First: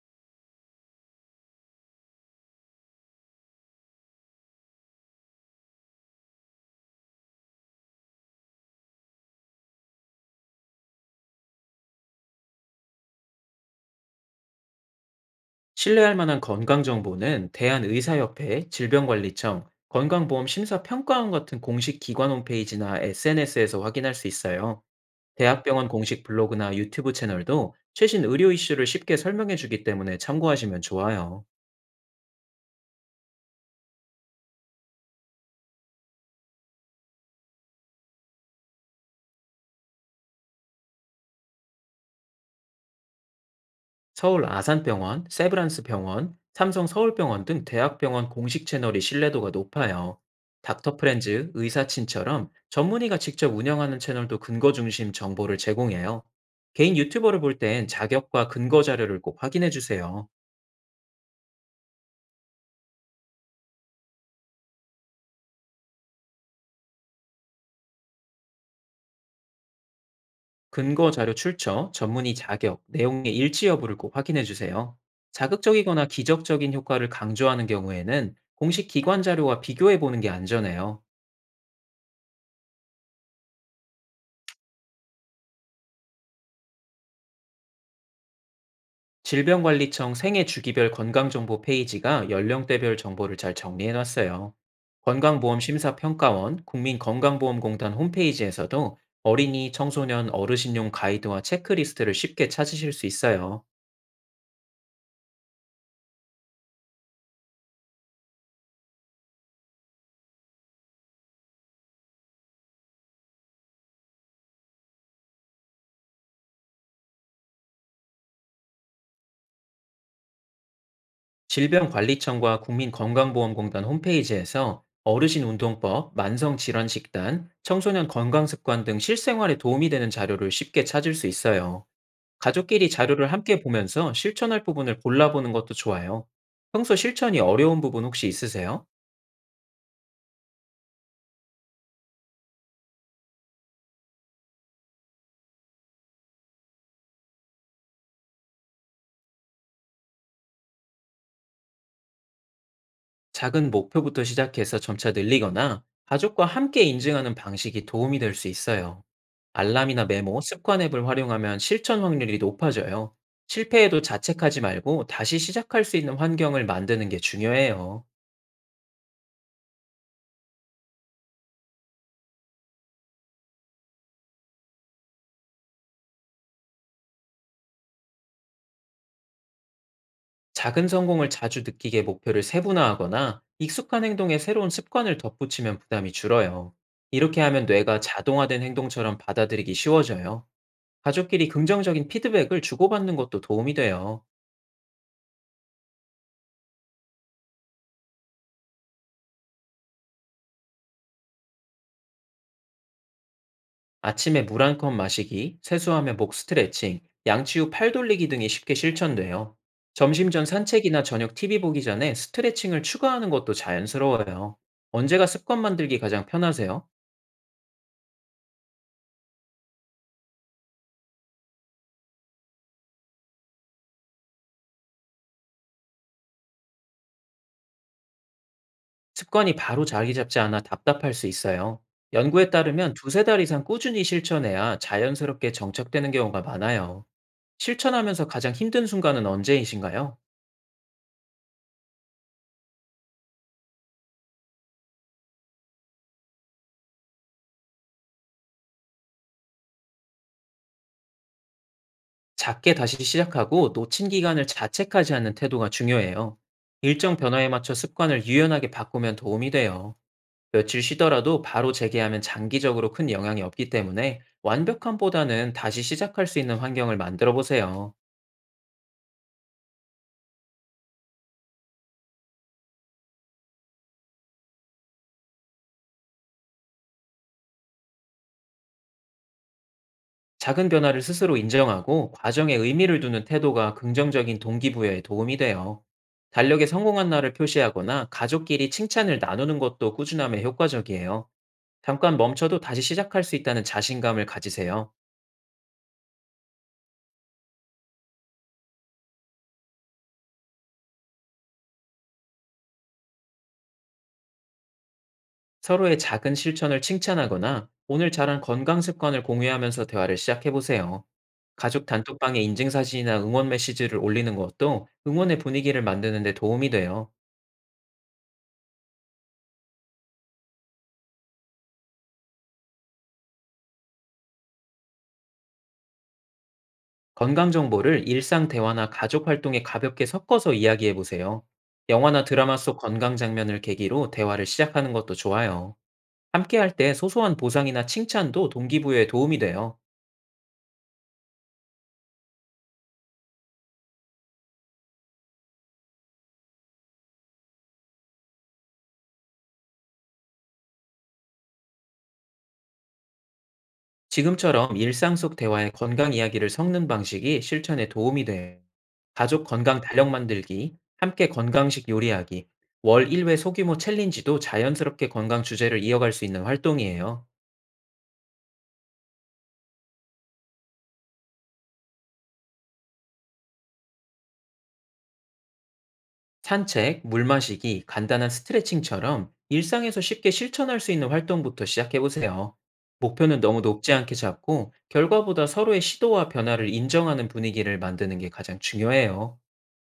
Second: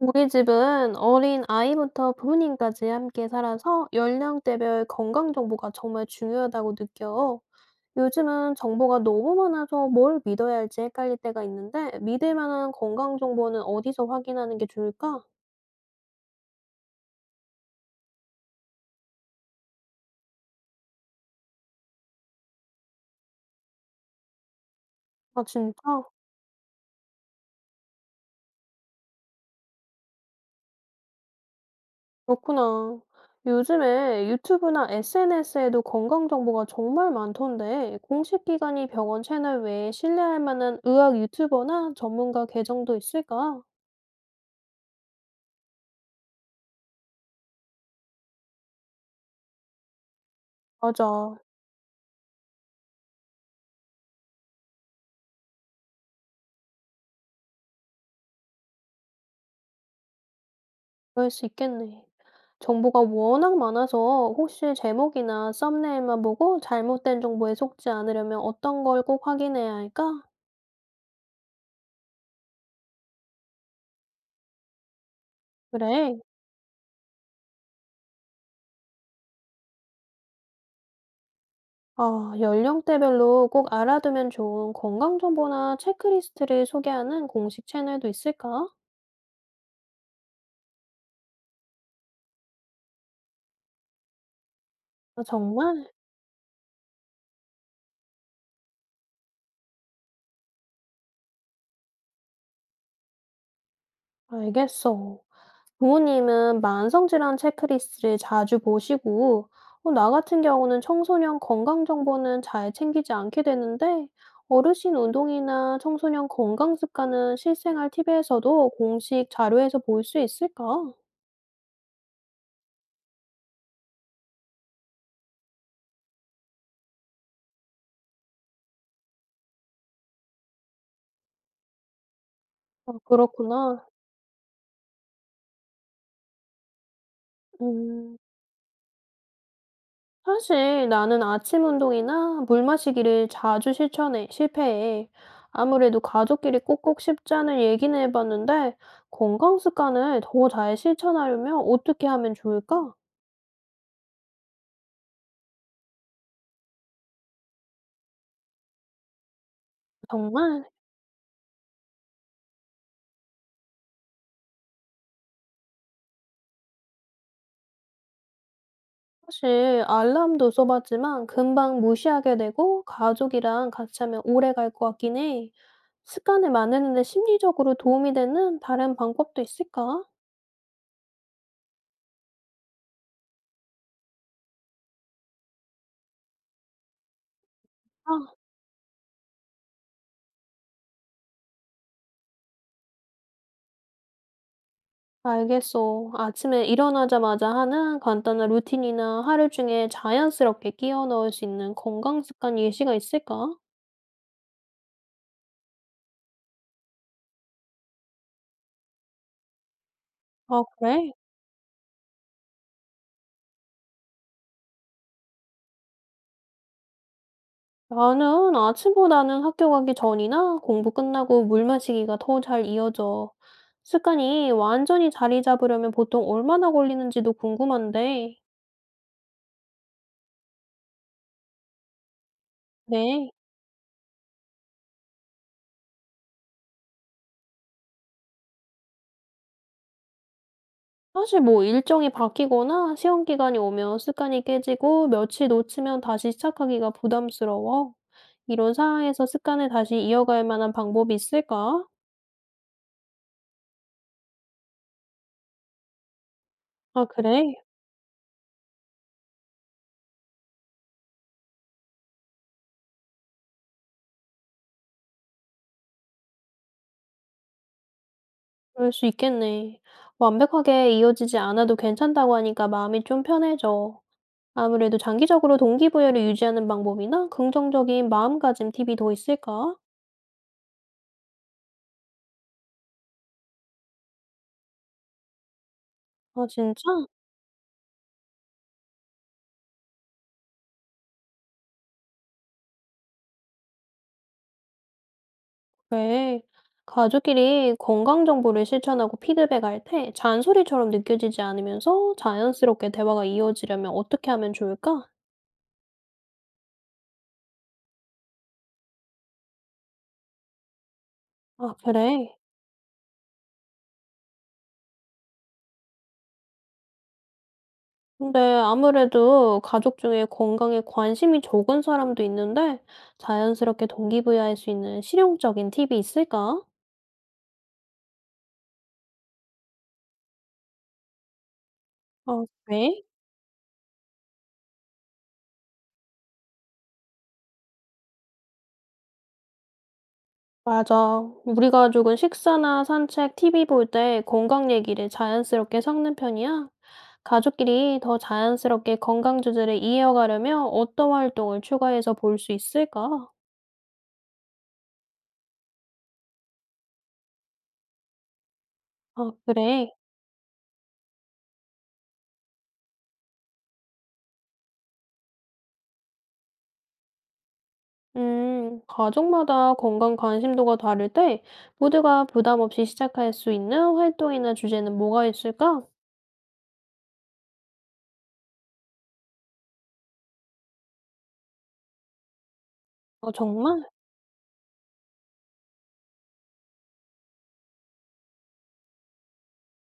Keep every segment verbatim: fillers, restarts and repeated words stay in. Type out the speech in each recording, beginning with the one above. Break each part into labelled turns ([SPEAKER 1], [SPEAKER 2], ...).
[SPEAKER 1] 우리 집은 어린 아이부터 부모님까지 함께 살아서 연령대별 건강 정보가 정말 중요하다고 느껴요. 요즘은 정보가 너무 많아서 뭘 믿어야 할지 헷갈릴 때가 있는데 믿을 만한 건강 정보는 어디서 확인하는 게 좋을까?
[SPEAKER 2] 신뢰할 만한 건강 정보는 대한의사협회, 질병관리청, 건강보험심사평가원 같은 공식 기관 홈페이지나 에스엔에스에서 확인할 수 있어요.
[SPEAKER 1] 아,
[SPEAKER 2] 대학병원
[SPEAKER 1] 진짜?
[SPEAKER 2] 공식 블로그나 유튜브 채널도 최신 의료 이슈를 쉽게 설명해 주기 때문에 참고하시면 좋아요.
[SPEAKER 1] 그렇구나. 요즘에 유튜브나 에스엔에스에도 건강 정보가 정말 많던데 공식 기관이 병원 채널 외에 신뢰할 만한 의학 유튜버나 전문가 계정도 있을까?
[SPEAKER 2] 서울 아산병원, 세브란스 병원, 삼성 서울병원 등 대학병원 공식 채널이 신뢰도가 높아요. 닥터
[SPEAKER 1] 맞아.
[SPEAKER 2] 프렌즈, 의사친처럼 전문의가 직접 운영하는 채널도 근거 중심 정보를 제공해요. 개인 유튜버를 볼 땐 자격과 근거 자료를 꼭 확인해 주세요.
[SPEAKER 1] 그럴 수 있겠네. 정보가 워낙 많아서 혹시 제목이나 썸네일만 보고 잘못된 정보에 속지 않으려면 어떤 걸 꼭 확인해야 할까?
[SPEAKER 2] 근거 자료 출처, 전문의 자격, 내용의 일치 여부를 꼭 확인해 주세요. 자극적이거나
[SPEAKER 1] 그래.
[SPEAKER 2] 기적적인 효과를 강조하는 경우에는 공식 기관 자료와 비교해 보는 게 안전해요.
[SPEAKER 1] 아, 연령대별로 꼭 알아두면 좋은 건강 정보나 체크리스트를 소개하는 공식 채널도 있을까?
[SPEAKER 2] 질병관리청 생애 주기별 건강정보 페이지가 연령대별 정보를 잘 정리해놨어요.
[SPEAKER 1] 아, 정말?
[SPEAKER 2] 건강보험심사평가원, 국민건강보험공단 홈페이지에서도 어린이, 청소년, 어르신용 가이드와 체크리스트를 쉽게 찾으실 수 있어요.
[SPEAKER 1] 알겠어. 부모님은 만성질환 체크리스트를 자주 보시고, 어, 나 같은 경우는 청소년 건강 정보는 잘 챙기지 않게 되는데, 어르신 운동이나 청소년 건강 습관은 실생활 팁에서도 공식 자료에서 볼 수 있을까?
[SPEAKER 2] 질병관리청과 국민건강보험공단 홈페이지에서 어르신 운동법, 만성질환식단, 청소년 건강습관 등 실생활에 도움이 되는 자료를 쉽게 찾을 수 있어요. 가족끼리
[SPEAKER 1] 아,
[SPEAKER 2] 자료를 함께
[SPEAKER 1] 그렇구나.
[SPEAKER 2] 보면서 실천할 부분을 골라보는 것도 좋아요. 평소 실천이 어려운 부분
[SPEAKER 1] 음.
[SPEAKER 2] 혹시 있으세요?
[SPEAKER 1] 사실 나는 아침 운동이나 물 마시기를 자주 실천해, 실패해. 아무래도 가족끼리 꼭꼭 쉽지 않은 얘기는 해봤는데, 건강 습관을 더 잘 실천하려면 어떻게 하면 좋을까?
[SPEAKER 2] 작은 목표부터 시작해서 점차 늘리거나 가족과 함께 인증하는 방식이 도움이 될 수 있어요. 알람이나 메모,
[SPEAKER 1] 정말,
[SPEAKER 2] 습관 앱을 활용하면 실천 확률이 높아져요. 실패해도 자책하지 말고 다시 시작할 수 있는 환경을 만드는 게 중요해요.
[SPEAKER 1] 사실 알람도 써봤지만 금방 무시하게 되고, 가족이랑 같이 하면 오래 갈 것 같긴 해. 습관을 만드는데 심리적으로 도움이 되는 다른 방법도 있을까?
[SPEAKER 2] 작은 성공을 자주 느끼게 목표를 세분화하거나 익숙한 행동에 새로운 습관을 덧붙이면 부담이 줄어요. 이렇게 하면 뇌가
[SPEAKER 1] 아,
[SPEAKER 2] 자동화된 행동처럼 받아들이기 쉬워져요. 가족끼리 긍정적인 피드백을 주고받는 것도 도움이 돼요.
[SPEAKER 1] 알겠어. 아침에 일어나자마자 하는 간단한 루틴이나 하루 중에 자연스럽게 끼워 넣을 수 있는 건강 습관 예시가 있을까?
[SPEAKER 2] 아침에 물 한 컵 마시기, 세수하며 목 스트레칭, 양치 후 팔 돌리기 등이 쉽게 실천돼요. 점심 전
[SPEAKER 1] 아,
[SPEAKER 2] 산책이나
[SPEAKER 1] 그래?
[SPEAKER 2] 저녁 티비 보기 전에 스트레칭을 추가하는 것도 자연스러워요. 언제가 습관 만들기 가장 편하세요?
[SPEAKER 1] 나는 아침보다는 학교 가기 전이나 공부 끝나고 물 마시기가 더 잘 이어져. 습관이 완전히 자리 잡으려면 보통 얼마나 걸리는지도 궁금한데.
[SPEAKER 2] 습관이 바로 자리 잡지 않아 답답할 수 있어요. 연구에 따르면 두세
[SPEAKER 1] 네.
[SPEAKER 2] 달 이상 꾸준히 실천해야 자연스럽게 정착되는 경우가 많아요. 실천하면서 가장 힘든 순간은 언제이신가요?
[SPEAKER 1] 사실 뭐 일정이 바뀌거나 시험 기간이 오면 습관이 깨지고 며칠 놓치면 다시 시작하기가 부담스러워. 이런 상황에서 습관을 다시 이어갈 만한 방법이 있을까?
[SPEAKER 2] 작게 다시 시작하고 놓친 기간을 자책하지 않는 태도가 중요해요.
[SPEAKER 1] 아,
[SPEAKER 2] 일정 변화에
[SPEAKER 1] 그래?
[SPEAKER 2] 맞춰 습관을 유연하게 바꾸면 도움이 돼요. 며칠 쉬더라도 바로 재개하면 장기적으로 큰 영향이 없기 때문에 완벽함보다는 다시 시작할 수 있는 환경을 만들어 보세요.
[SPEAKER 1] 그럴 수 있겠네. 완벽하게 이어지지 않아도 괜찮다고 하니까 마음이 좀 편해져. 아무래도 장기적으로 동기부여를 유지하는 방법이나 긍정적인 마음가짐 팁이 더 있을까?
[SPEAKER 2] 작은 변화를 스스로 인정하고 과정에 의미를 두는 태도가 긍정적인 동기부여에 도움이 돼요.
[SPEAKER 1] 아,
[SPEAKER 2] 달력에
[SPEAKER 1] 진짜?
[SPEAKER 2] 성공한 날을 표시하거나 가족끼리 칭찬을 나누는 것도 꾸준함에 효과적이에요. 잠깐 멈춰도 다시 시작할 수 있다는 자신감을 가지세요.
[SPEAKER 1] 왜? 가족끼리 건강 정보를 실천하고 피드백할 때 잔소리처럼 느껴지지 않으면서 자연스럽게 대화가 이어지려면 어떻게 하면 좋을까?
[SPEAKER 2] 서로의 작은 실천을 칭찬하거나 오늘 잘한 건강 습관을 공유하면서 대화를 시작해보세요.
[SPEAKER 1] 아,
[SPEAKER 2] 가족
[SPEAKER 1] 그래.
[SPEAKER 2] 단톡방에 인증사진이나 응원 메시지를 올리는 것도 응원의 분위기를 만드는 데 도움이 돼요.
[SPEAKER 1] 근데 아무래도 가족 중에 건강에 관심이 적은 사람도 있는데 자연스럽게 동기부여할 수 있는 실용적인 팁이 있을까?
[SPEAKER 2] 건강 정보를 일상 대화나 가족 활동에 가볍게 섞어서 이야기해 보세요. 영화나
[SPEAKER 1] 아,
[SPEAKER 2] 드라마 속
[SPEAKER 1] 그래?
[SPEAKER 2] 건강 장면을 계기로 대화를 시작하는 것도 좋아요. 함께 할 때 소소한 보상이나 칭찬도 동기부여에 도움이 돼요.
[SPEAKER 1] 맞아. 우리 가족은 식사나 산책, 티비 볼 때 건강 얘기를 자연스럽게 섞는 편이야. 가족끼리 더 자연스럽게 건강 주제를 이어가려면 어떤 활동을 추가해서 볼 수 있을까?
[SPEAKER 2] 지금처럼 일상 속 대화에 건강 이야기를 섞는 방식이 실천에 도움이 돼요.
[SPEAKER 1] 아,
[SPEAKER 2] 가족 건강
[SPEAKER 1] 그래.
[SPEAKER 2] 달력 만들기, 함께 건강식 요리하기, 월 일 회 소규모 챌린지도 자연스럽게 건강 주제를 이어갈 수 있는 활동이에요.
[SPEAKER 1] 음, 가족마다 건강 관심도가 다를 때 모두가 부담 없이 시작할 수 있는 활동이나 주제는 뭐가 있을까?
[SPEAKER 2] 산책, 물 마시기, 간단한 스트레칭처럼 일상에서 쉽게 실천할 수 있는 활동부터 시작해보세요.
[SPEAKER 1] 어,
[SPEAKER 2] 목표는 너무
[SPEAKER 1] 정말?
[SPEAKER 2] 높지 않게 잡고 결과보다 서로의 시도와 변화를 인정하는 분위기를 만드는 게 가장 중요해요.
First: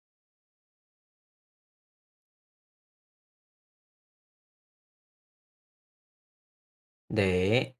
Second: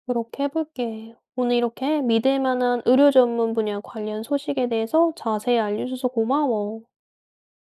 [SPEAKER 1] 그렇게 해볼게. 오늘 이렇게 믿을 만한 의료 전문 분야 관련 소식에 대해서 자세히 알려줘서 고마워.
[SPEAKER 2] 네.